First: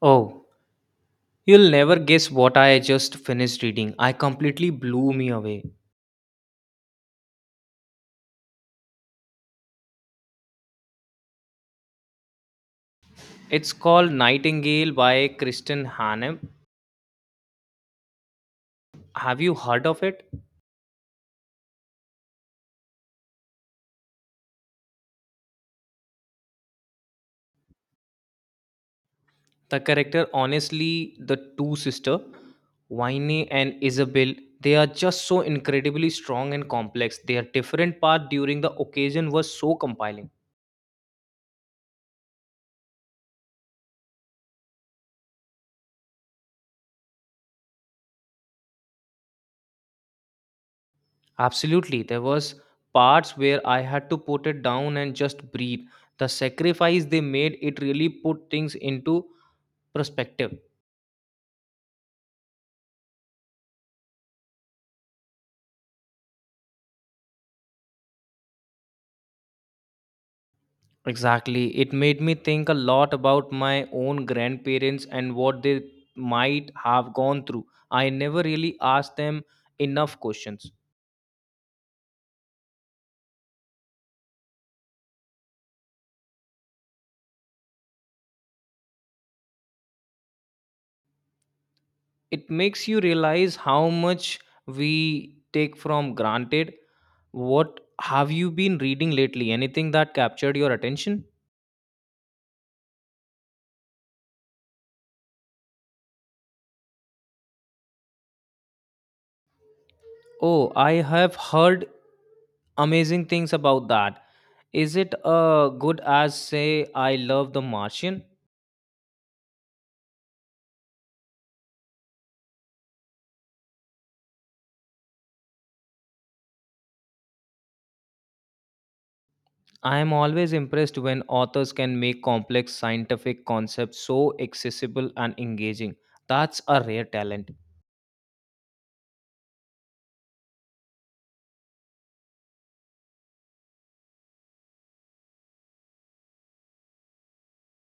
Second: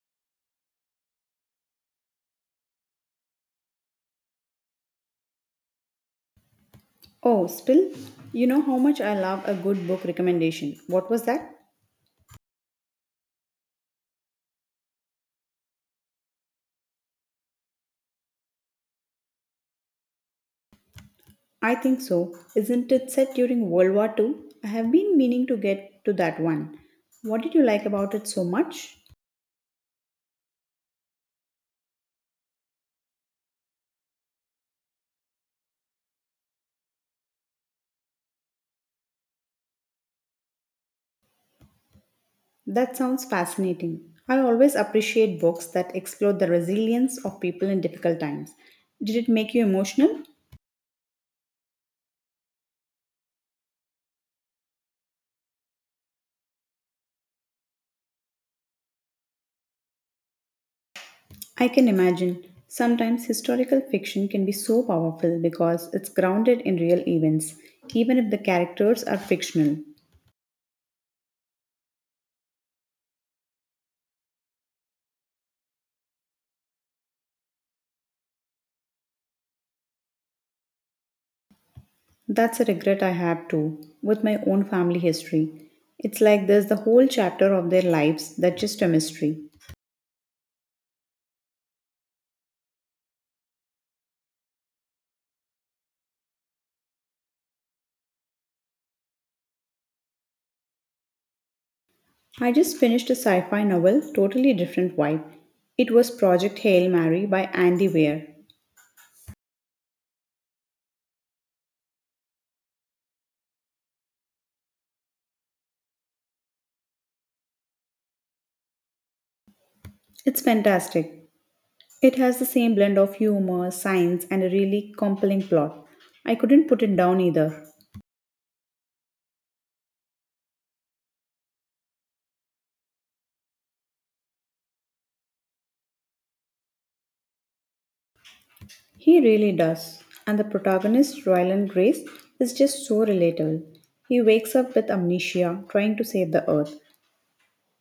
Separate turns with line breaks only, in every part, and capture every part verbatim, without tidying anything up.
Oh, you'll never guess what I just finished reading. I completely blew me away.
Oh, Spill, you know how much I love a good book recommendation. What was that?
It's called Nightingale by Kristen Hanem. Have you heard of it?
I think so. Isn't it set during World War Two? I have been meaning to get to that one. What did you like about it so much?
The character, honestly, the two sister, Winnie and Isabel, they are just so incredibly strong and complex. Their different part during the occasion was so compelling.
That sounds fascinating. I always appreciate books that explore the resilience of people in difficult times. Did it make you emotional?
Absolutely, there was parts where I had to put it down and just breathe. The sacrifice they made, it really put things into perspective.
I can imagine. Sometimes historical fiction can be so powerful because it's grounded in real events, even if the characters are fictional.
Exactly. It made me think a lot about my own grandparents and what they might have gone through. I never really asked them enough questions.
That's a regret I have too, with my own family history. It's like there's the whole chapter of their lives that's just a mystery.
It makes you realize how much we take from granted. What have you been reading lately? Anything that captured your attention?
I just finished a sci fi novel, totally different vibe. It was Project Hail Mary by Andy Weir.
Oh, I have heard amazing things about that. Is it uh, good as say I love the Martian?
It's fantastic. It has the same blend of humor, science, and a really compelling plot. I couldn't put it down either.
I am always impressed when authors can make complex scientific concepts so accessible and engaging. That's a rare talent.
He really does. And the protagonist, Ryland Grace, is just so relatable. He wakes up with amnesia, trying to save the earth.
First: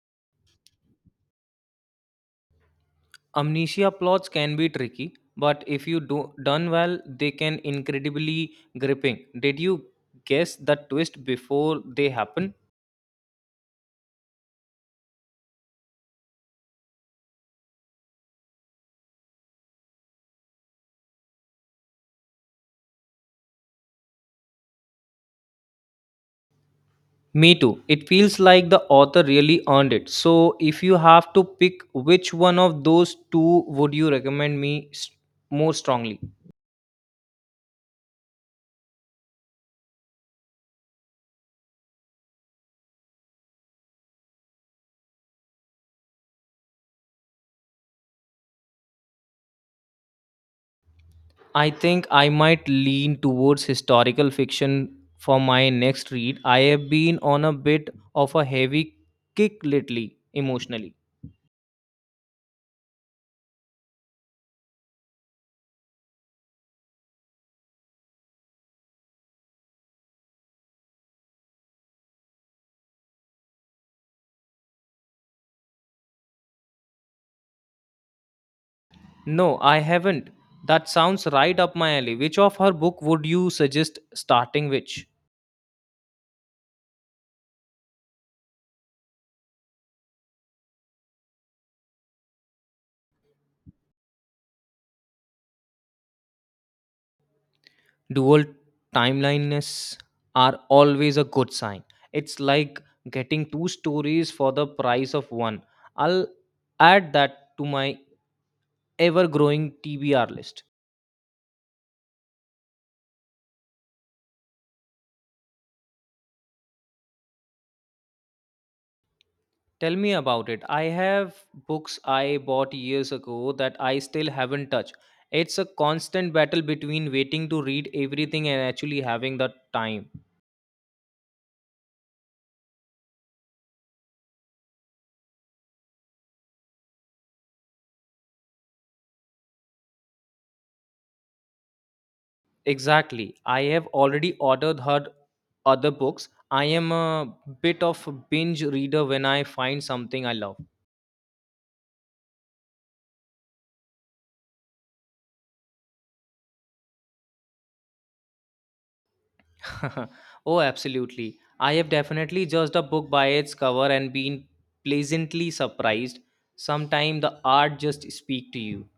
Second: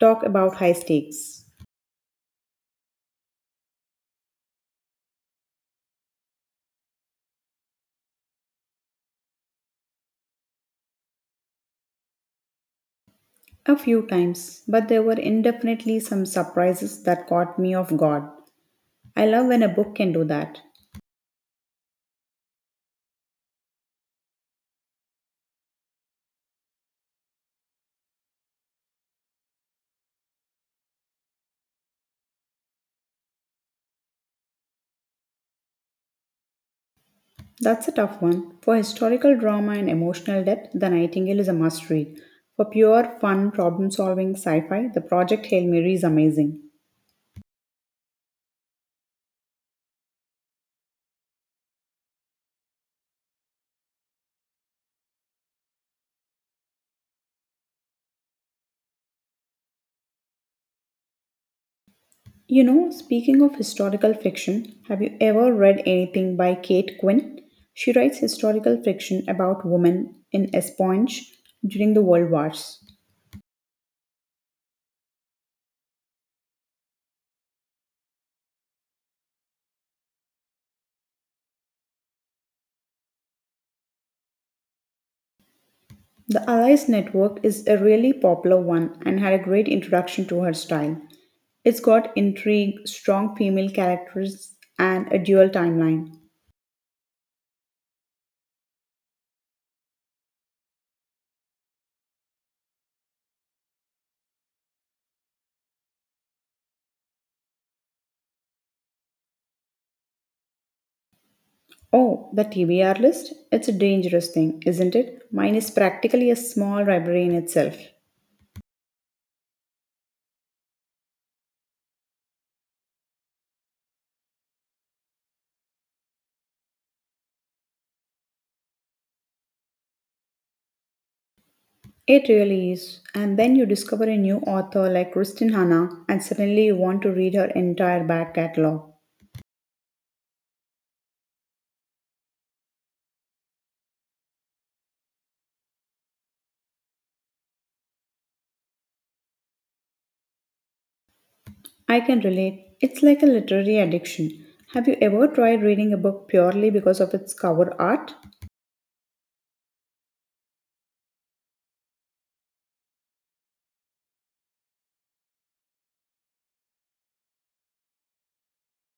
Talk about high stakes.
Amnesia plots can be tricky, but if you do done well, they can incredibly gripping. Did you guess the twist before they happen?
A few times, but there were indefinitely some surprises that caught me off guard. I love when a book can do that.
Me too. It feels like the author really earned it. So, if you have to pick which one of those two would you recommend me s- more strongly?
That's a tough one. For historical drama and emotional depth, The Nightingale is a must read. For pure, fun, problem solving sci fi, The Project Hail Mary is amazing.
I think I might lean towards historical fiction for my next read. I have been on a bit of a heavy kick lately, emotionally.
You know, speaking of historical fiction, have you ever read anything by Kate Quinn? She writes historical fiction about women in espionage during the World Wars.
No, I haven't. That sounds right up my alley. Which of her book would you suggest starting which?
The Allies Network is a really popular one and had a great introduction to her style. It's got intrigue, strong female characters, and a dual timeline.
Dual timeliness are always a good sign. It's like getting two stories for the price of one. I'll add that to my ever growing T B R list.
Oh, the T B R list? It's a dangerous thing, isn't it? Mine is practically a small library in itself.
Tell me about it. I have books I bought years ago that I still haven't touched. It's a constant battle between waiting to read everything and actually having the time.
It really is. And then you discover a new author like Kristin Hanna, and suddenly you want to read her entire back catalogue.
Exactly. I have already ordered her other books. I am a bit of a binge reader when I find something I love.
I can relate. It's like a literary addiction. Have you ever tried reading a book purely because of its cover art?
Oh, absolutely. I have definitely judged a book by its cover and been pleasantly surprised. Sometimes the art just speak to you.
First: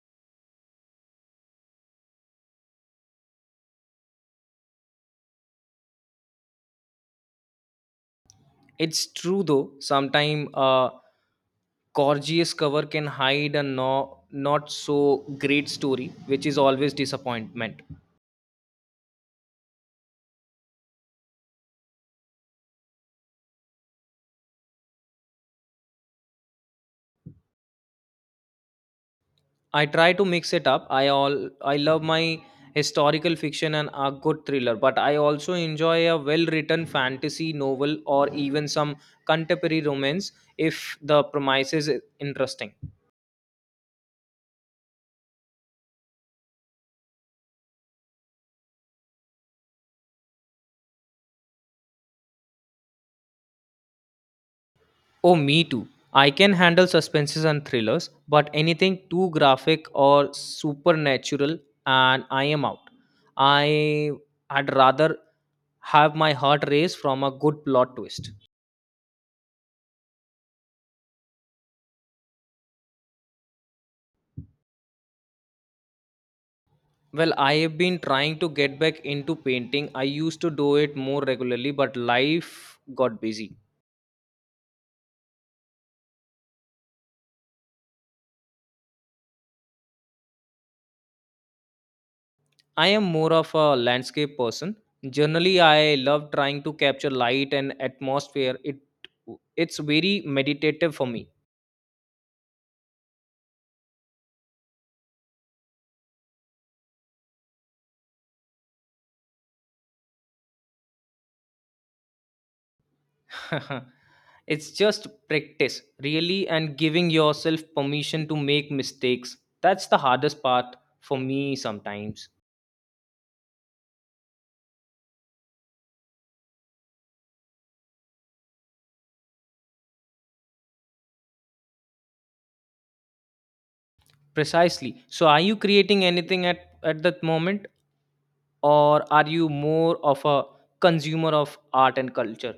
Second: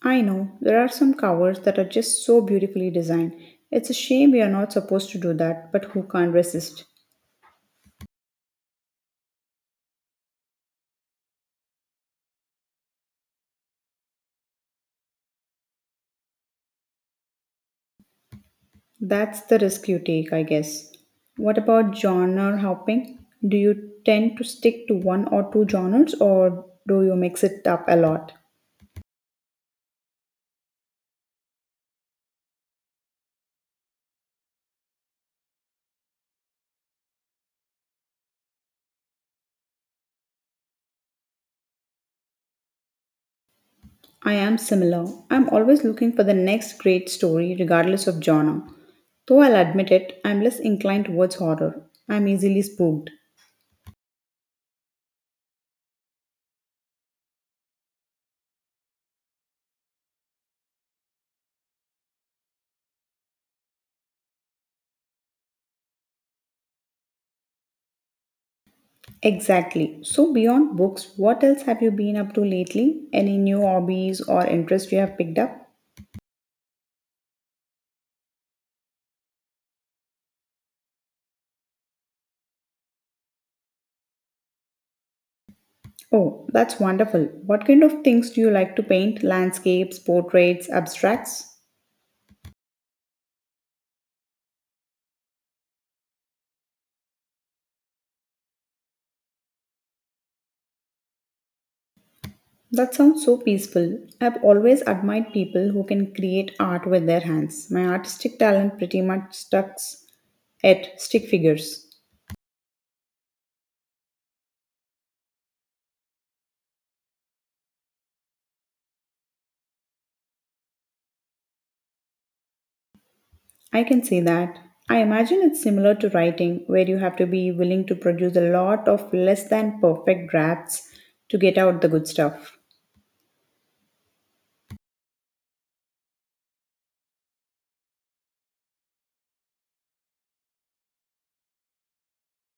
I know, there are some covers that are just so beautifully designed. It's a shame we are not supposed to do that, but who can't resist?
It's true though. Sometimes a gorgeous cover can hide a no, not so great story, which is always disappointment.
That's the risk you take, I guess. What about genre hopping? Do you tend to stick to one or two genres or do you mix it up a lot?
I try to mix it up. I all I love my historical fiction and a good thriller, but I also enjoy a well-written fantasy novel or even some contemporary romance if the premise is interesting.
I am similar. I'm always looking for the next great story, regardless of genre. Though I'll admit it, I'm less inclined towards horror. I'm easily spooked.
Oh, me too. I can handle suspenses and thrillers, but anything too graphic or supernatural, and I am out. I would rather have my heart race from a good plot twist.
Exactly. So, beyond books, what else have you been up to lately? Any new hobbies or interests you have picked up?
Well, I have been trying to get back into painting. I used to do it more regularly, but life got busy.
Oh, that's wonderful. What kind of things do you like to paint? Landscapes, portraits, abstracts?
I am more of a landscape person. Generally, I love trying to capture light and atmosphere. It it's very meditative for me.
That sounds so peaceful. I've always admired people who can create art with their hands. My artistic talent pretty much stucks at stick figures.
It's just practice, really, and giving yourself permission to make mistakes. That's the hardest part for me sometimes.
I can say that. I imagine it's similar to writing, where you have to be willing to produce a lot of less than perfect drafts to get out the good stuff.
Precisely. So, are you creating anything at, at that moment, or are you more of a consumer of art and culture?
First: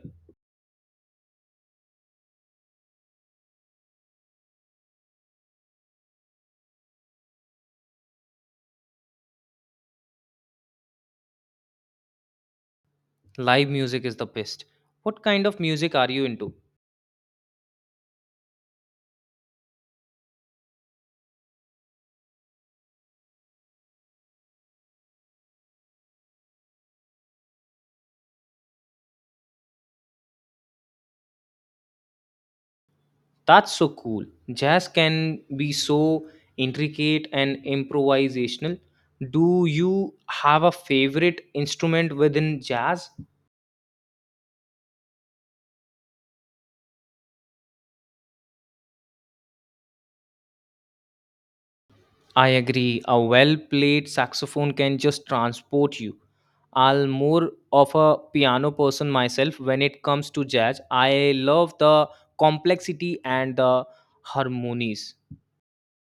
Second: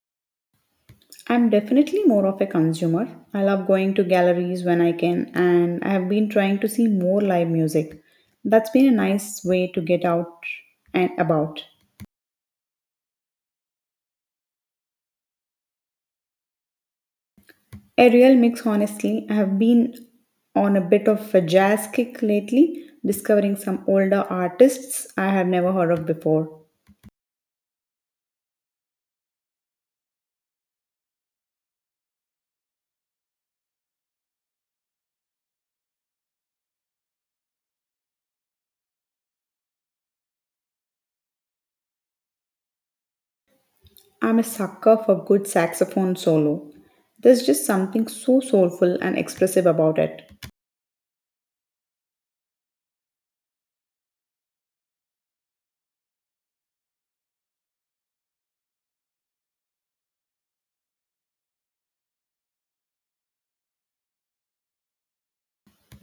I'm definitely more of a consumer. I love going to galleries when I can, and I have been trying to see more live music. That's been a nice way to get out and about.
Live music is the best. What kind of music are you into?
A real mix, honestly. I have been on a bit of a jazz kick lately, discovering some older artists I had never heard of before.
That's so cool. Jazz can be so intricate and improvisational. Do you have a favorite instrument within jazz?
I'm a sucker for good saxophone solo. There's just something so soulful and expressive about it.
I agree. A well played saxophone can just transport you. I'll more of a piano person myself when it comes to jazz. I love the complexity and the harmonies.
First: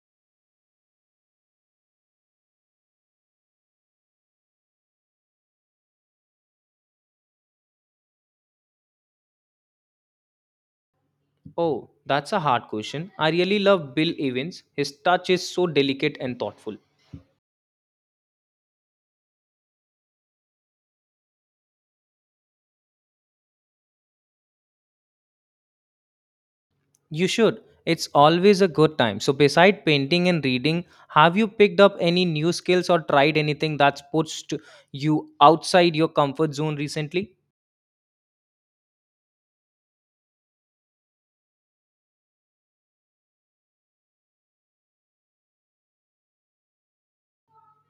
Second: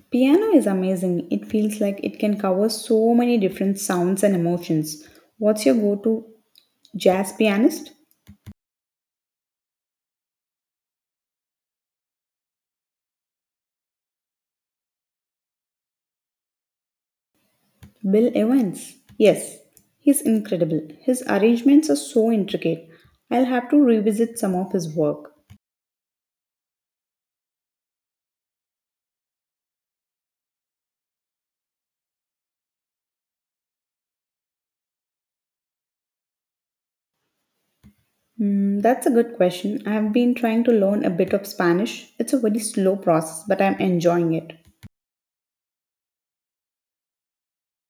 Piano is amazing. It feels like it can cover so many different sounds and emotions. What's your go to jazz pianist?
Oh, that's a hard question. I really love Bill Evans. His touch is so delicate and thoughtful.
Bill Evans. Yes, he's incredible. His arrangements are so intricate. I'll have to revisit some of his work.
You should. It's always a good time. So, beside painting and reading, have you picked up any new skills or tried anything that's pushed you outside your comfort zone recently?
Hmm, that's a good question. I have been trying to learn a bit of Spanish. It's a very slow process, but I'm enjoying it.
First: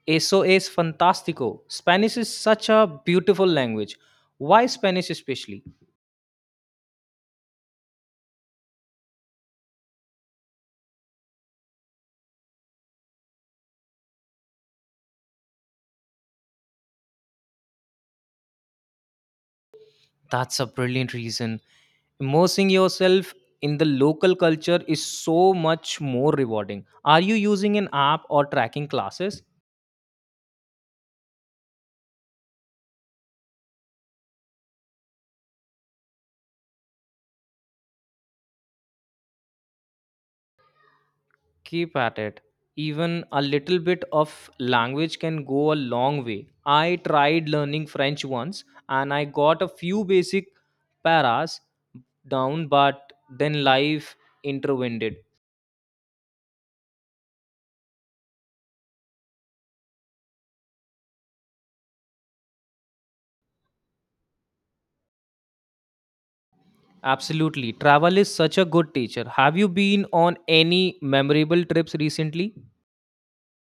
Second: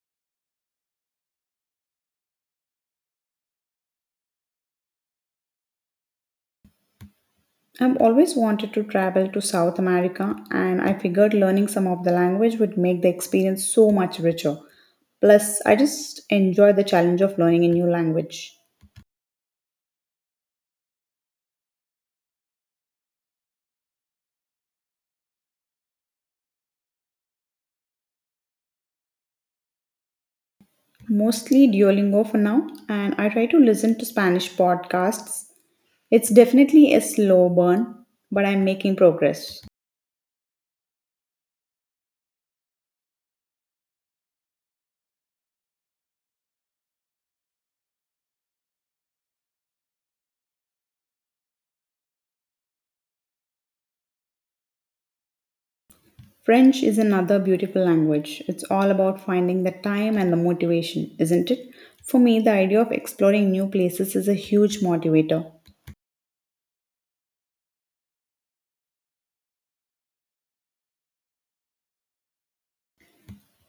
Eso es fantástico. Spanish is such a beautiful language. Why Spanish, especially?
I've always wanted to travel to South America, and I figured learning some of the language would make the experience so much richer. Plus, I just enjoy the challenge of learning a new language.
That's a brilliant reason. Immersing yourself in the local culture is so much more rewarding. Are you using an app or tracking classes?
Mostly Duolingo for now, and I try to listen to Spanish podcasts. It's definitely a slow burn, but I'm making progress.
Keep at it, even a little bit of language can go a long way. I tried learning French once and I got a few basic paras down, but then life intervened.
French is another beautiful language. It's all about finding the time and the motivation, isn't it? For me, the idea of exploring new places is a huge motivator.
Absolutely, travel is such a good teacher. Have you been on any memorable trips recently?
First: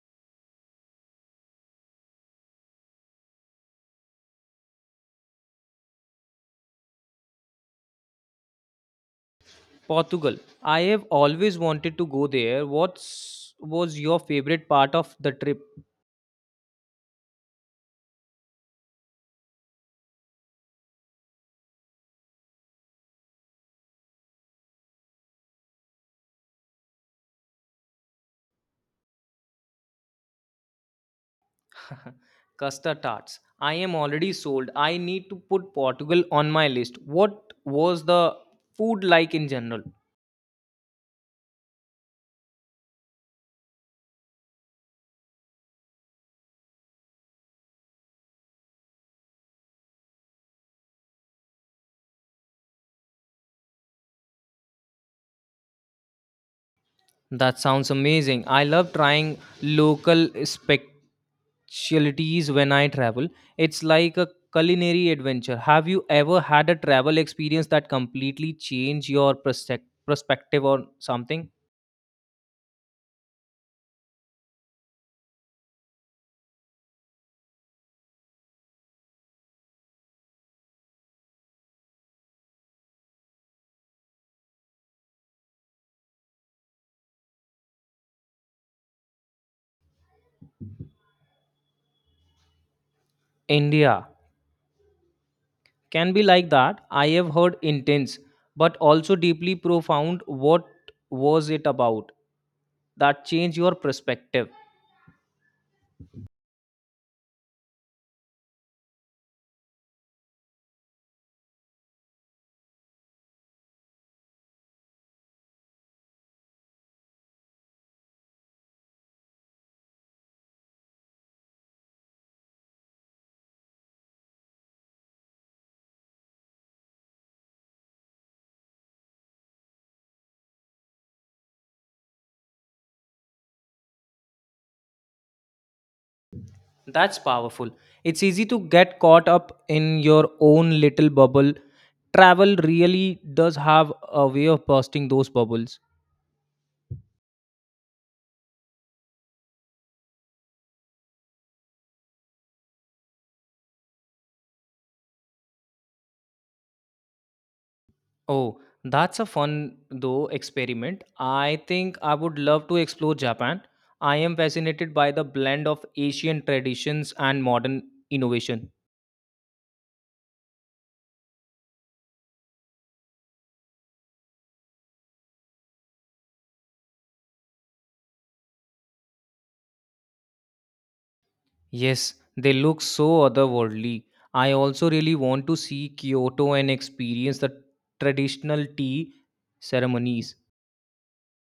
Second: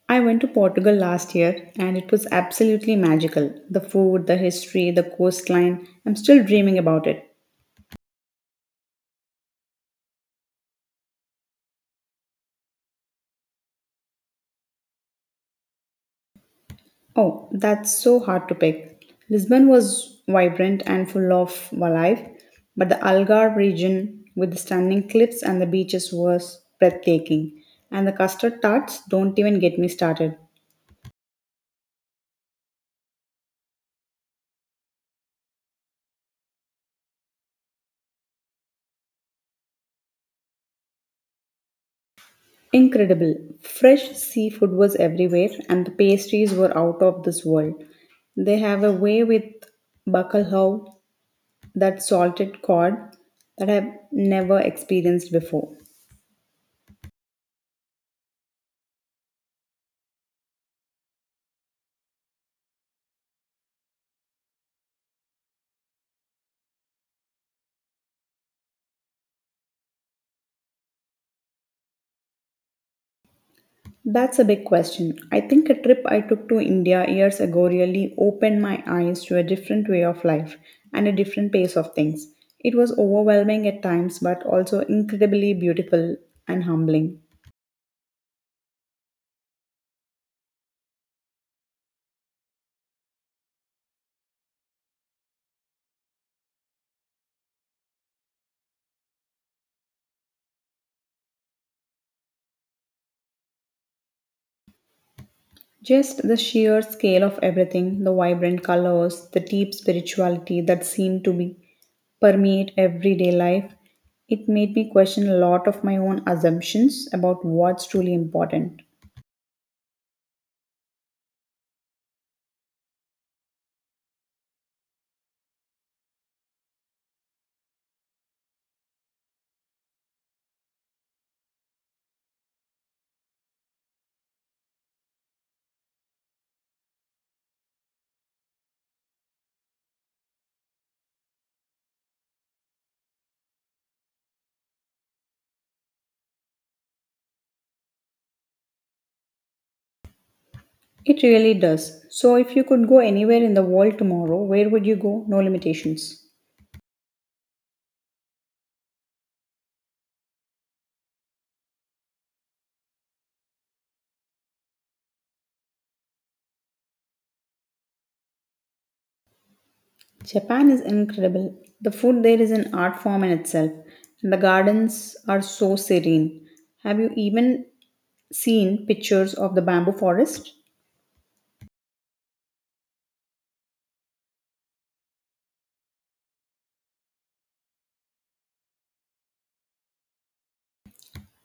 I went to Portugal last year and it was absolutely magical. The food, the history, the coastline. I'm still dreaming about it.
Portugal, I have always wanted to go there. What's was your favorite part of the trip?
Oh, that's so hard to pick. Lisbon was vibrant and full of life, but the Algarve region with the stunning cliffs and the beaches was breathtaking. And the custard tarts don't even get me started.
Custard tarts. I am already sold. I need to put Portugal on my list. What was the food like in general?
Incredible. Fresh seafood was everywhere and the pastries were out of this world. They have a way with bacalhau, that salted cod, that I've never experienced before.
That sounds amazing. I love trying local specialties when I travel. It's like a culinary adventure. Have you ever had a travel experience that completely changed your perspec- perspective on something?
That's a big question. I think a trip I took to India years ago really opened my eyes to a different way of life and a different pace of things. It was overwhelming at times, but also incredibly beautiful and humbling.
India can be like that. I have heard intense, but also deeply profound. What was it about that changed your perspective?
Just the sheer scale of everything, the vibrant colors, the deep spirituality that seemed to be permeate everyday life, it made me question a lot of my own assumptions about what's truly important.
That's powerful. It's easy to get caught up in your own little bubble. Travel really does have a way of bursting those bubbles.
It really does. So if you could go anywhere in the world tomorrow, where would you go? No limitations.
Oh, that's a fun though experiment. I think I would love to explore Japan. I am fascinated by the blend of Asian traditions and modern innovation.
Japan is incredible. The food there is an art form in itself, and the gardens are so serene. Have you even seen pictures of the bamboo forest?
Yes, they look so otherworldly. I also really want to see Kyoto and experience the traditional tea ceremonies.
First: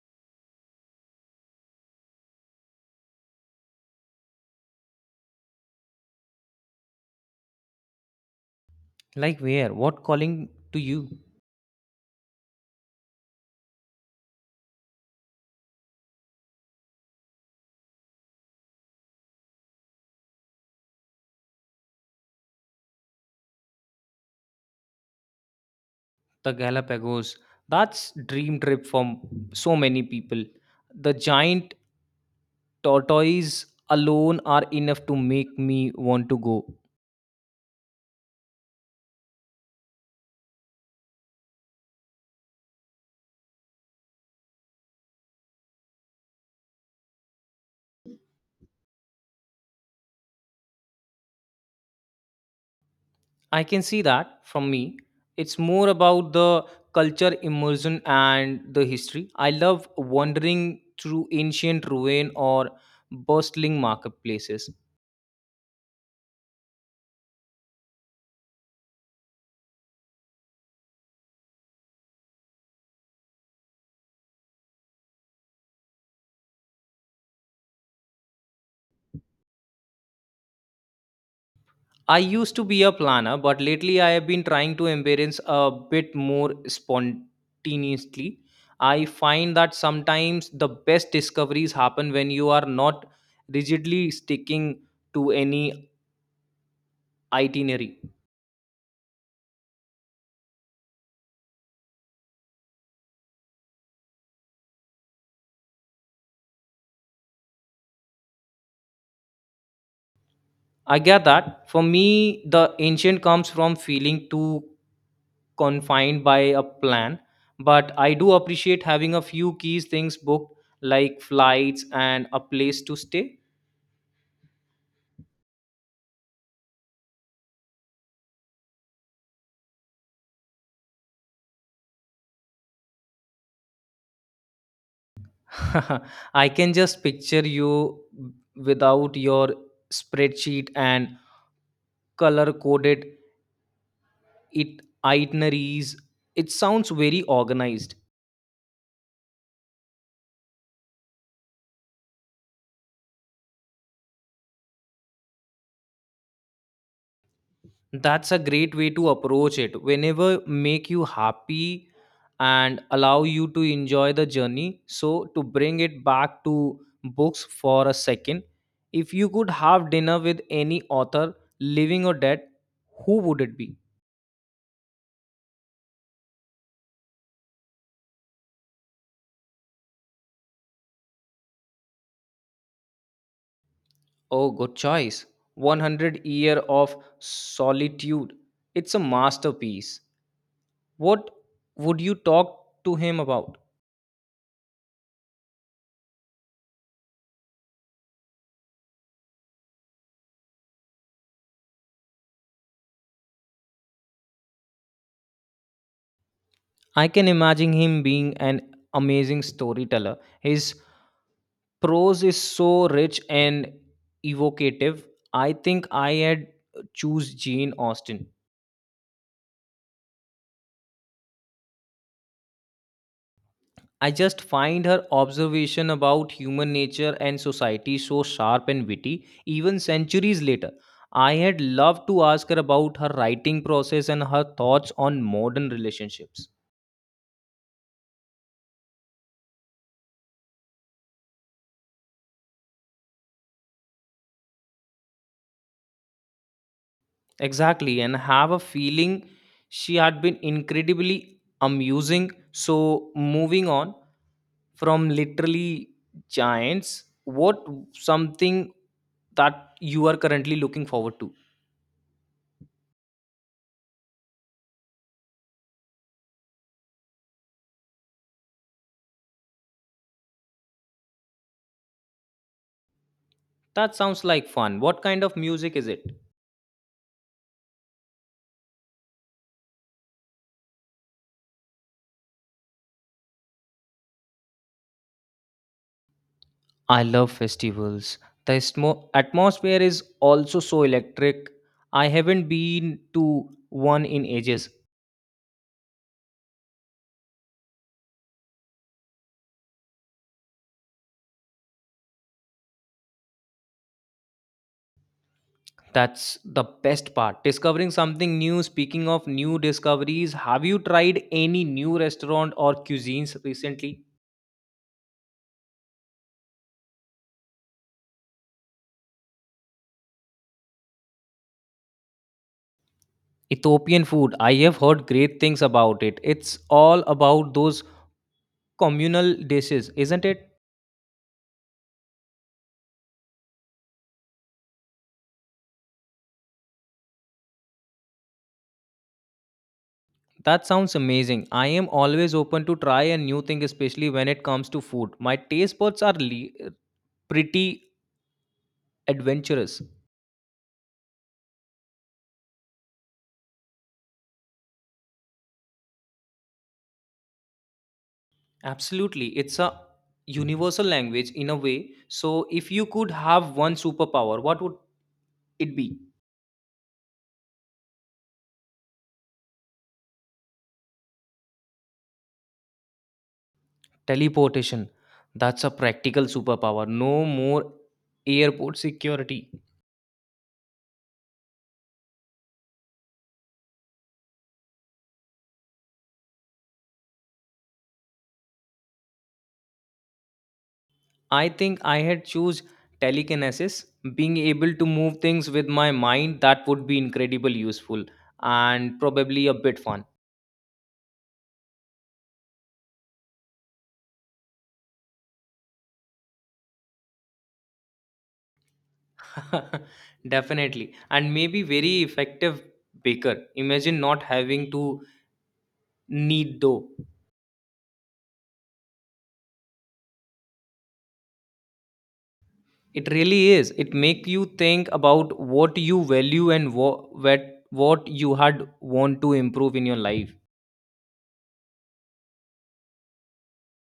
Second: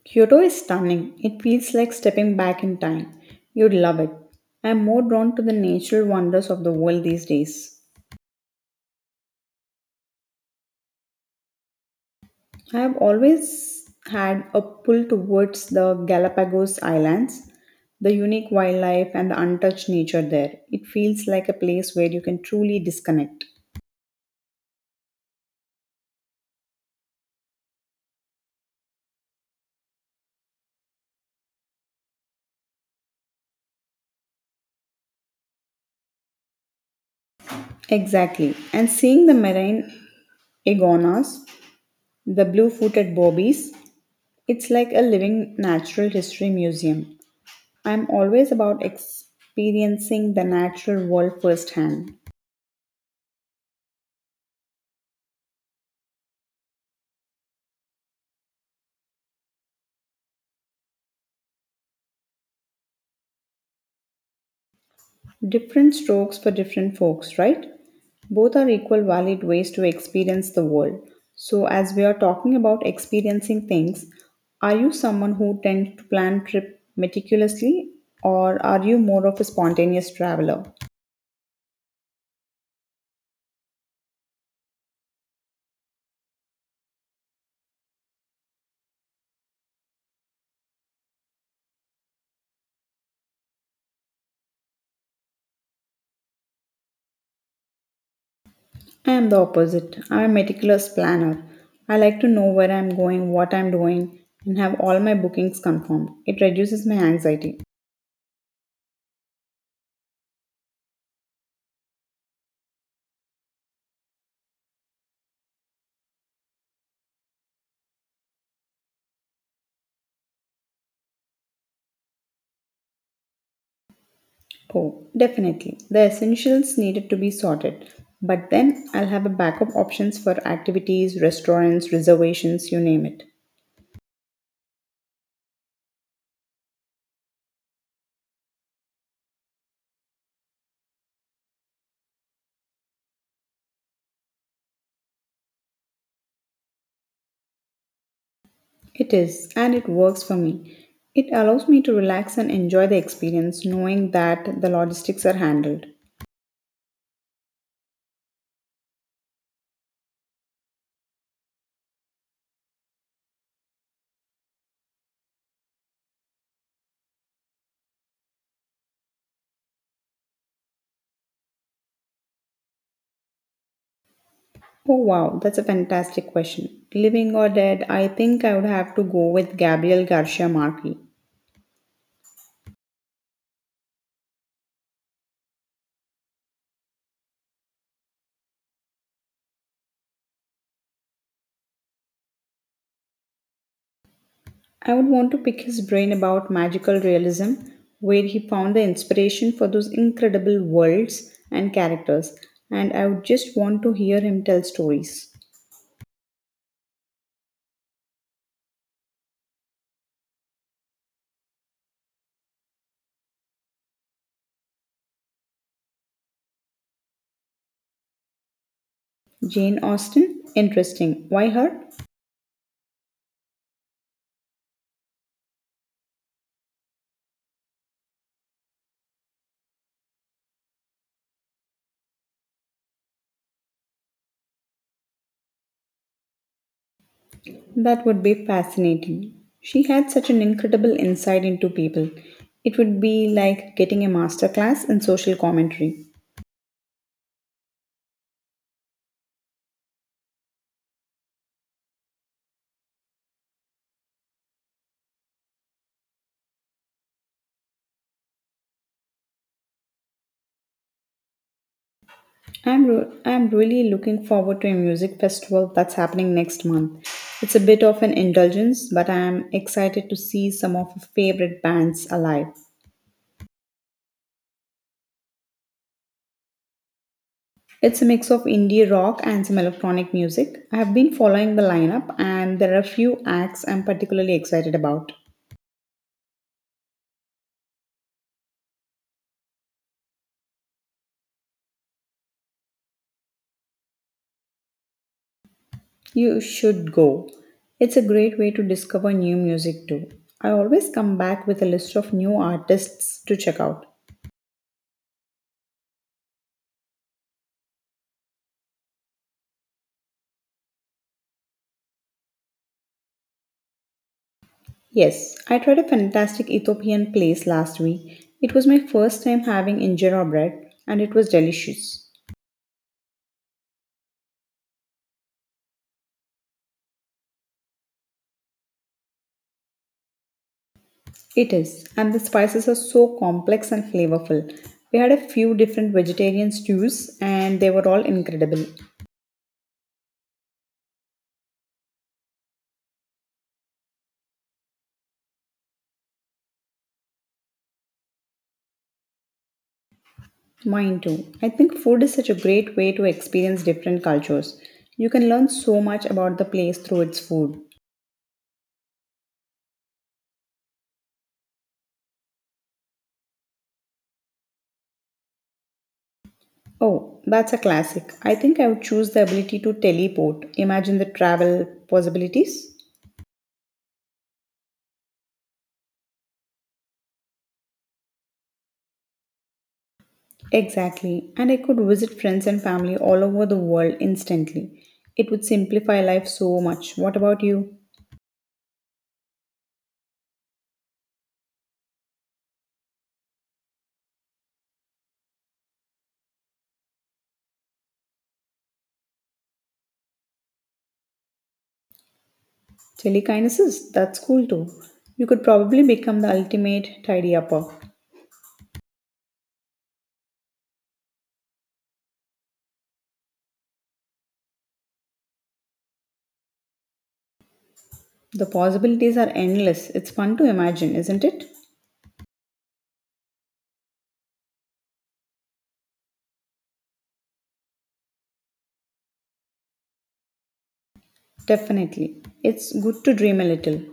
Kyoto is stunning. It feels like stepping back in time. You'd love it. I'm more drawn to the natural wonders of the world these days.
Like where? What calling to you?
I have always had a pull towards the Galapagos Islands, the unique wildlife, and the untouched nature there. It feels like a place where you can truly disconnect.
The Galapagos. That's dream trip for so many people. The giant tortoise alone are enough to make me want to go.
Exactly. And seeing the marine iguanas, the blue footed bobbies, it's like a living natural history museum. I'm always about experiencing the natural world firsthand.
I can see that from me. It's more about the culture immersion and the history. I love wandering through ancient ruin or bustling marketplaces.
Different strokes for different folks, right? Both are equal valid ways to experience the world. So, as we are talking about experiencing things, are you someone who tends to plan trip meticulously or are you more of a spontaneous traveler?
I used to be a planner, but lately I have been trying to embrace a bit more spontaneously. I find that sometimes the best discoveries happen when you are not rigidly sticking to any itinerary.
I am the opposite. I am a meticulous planner. I like to know where I am going, what I am doing, and have all my bookings confirmed. It reduces my anxiety.
I get that. For me, the ancient comes from feeling too confined by a plan, but I do appreciate having a few keys things booked, like flights and a place to stay.
Oh, definitely. The essentials needed to be sorted. But then I'll have a backup options for activities, restaurants, reservations, you name it.
I can just picture you without your spreadsheet and color coded it itineraries. It sounds very organized.
It is, and it works for me. It allows me to relax and enjoy the experience knowing that the logistics are handled.
That's a great way to approach it, whenever make you happy and allow you to enjoy the journey. So, to bring it back to books for a second, if you could have dinner with any author, living or dead, who would it be?
Oh wow, that's a fantastic question. Living or dead, I think I would have to go with Gabriel Garcia Marquez.
Oh, good choice. one hundred year of solitude, it's a masterpiece. What would you talk to him about?
I would want to pick his brain about magical realism, where he found the inspiration for those incredible worlds and characters, and I would just want to hear him tell stories.
I can imagine him being an amazing storyteller. His prose is so rich and evocative. I think I had uh, choose Jane Austen.
Jane Austen? Interesting. Why her?
I just find her observation about human nature and society so sharp and witty, even centuries later. I had loved to ask her about her writing process and her thoughts on modern relationships.
That would be fascinating. She had such an incredible insight into people. It would be like getting a masterclass in social commentary.
Exactly, and have a feeling she had been incredibly amusing. So, moving on from literally giants, what something that you are currently looking forward to?
I'm, ro- I'm really looking forward to a music festival that's happening next month. It's a bit of an indulgence, but I'm excited to see some of my favorite bands alive.
That sounds like fun. What kind of music is it?
It's a mix of indie rock and some electronic music. I have been following the lineup, and there are a few acts I'm particularly excited about.
I love festivals. The smo- atmosphere is also so electric. I haven't been to one in ages.
You should go. It's a great way to discover new music too. I always come back with a list of new artists to check out.
That's the best part, discovering something new. Speaking of new discoveries, have you tried any new restaurant or cuisines recently?
Yes, I tried a fantastic Ethiopian place last week. It was my first time having injera bread and it was delicious.
Ethiopian food. I have heard great things about it. It's all about those communal dishes, isn't it?
It is, and the spices are so complex and flavorful. We had a few different vegetarian stews and they were all incredible.
That sounds amazing. I am always open to try a new thing, especially when it comes to food. My taste buds are le- pretty adventurous.
Mine too. I think food is such a great way to experience different cultures. You can learn so much about the place through its food.
Absolutely. It's a universal language in a way. So, if you could have one superpower, what would it be?
Oh, that's a classic. I think I would choose the ability to teleport. Imagine the travel possibilities.
Teleportation. That's a practical superpower. No more airport security.
Exactly, and I could visit friends and family all over the world instantly. It would simplify life so much. What about you?
I think I had choose telekinesis, being able to move things with my mind. That would be incredibly useful and probably a bit fun.
Telekinesis? That's cool too. You could probably become the ultimate tidy upper.
Definitely. And maybe very effective baker. Imagine not having to knead dough.
The possibilities are endless. It's fun to imagine, isn't it?
It really is. It make you think about what you value and what what you had want to improve in your life.
Definitely. It's good to dream a little.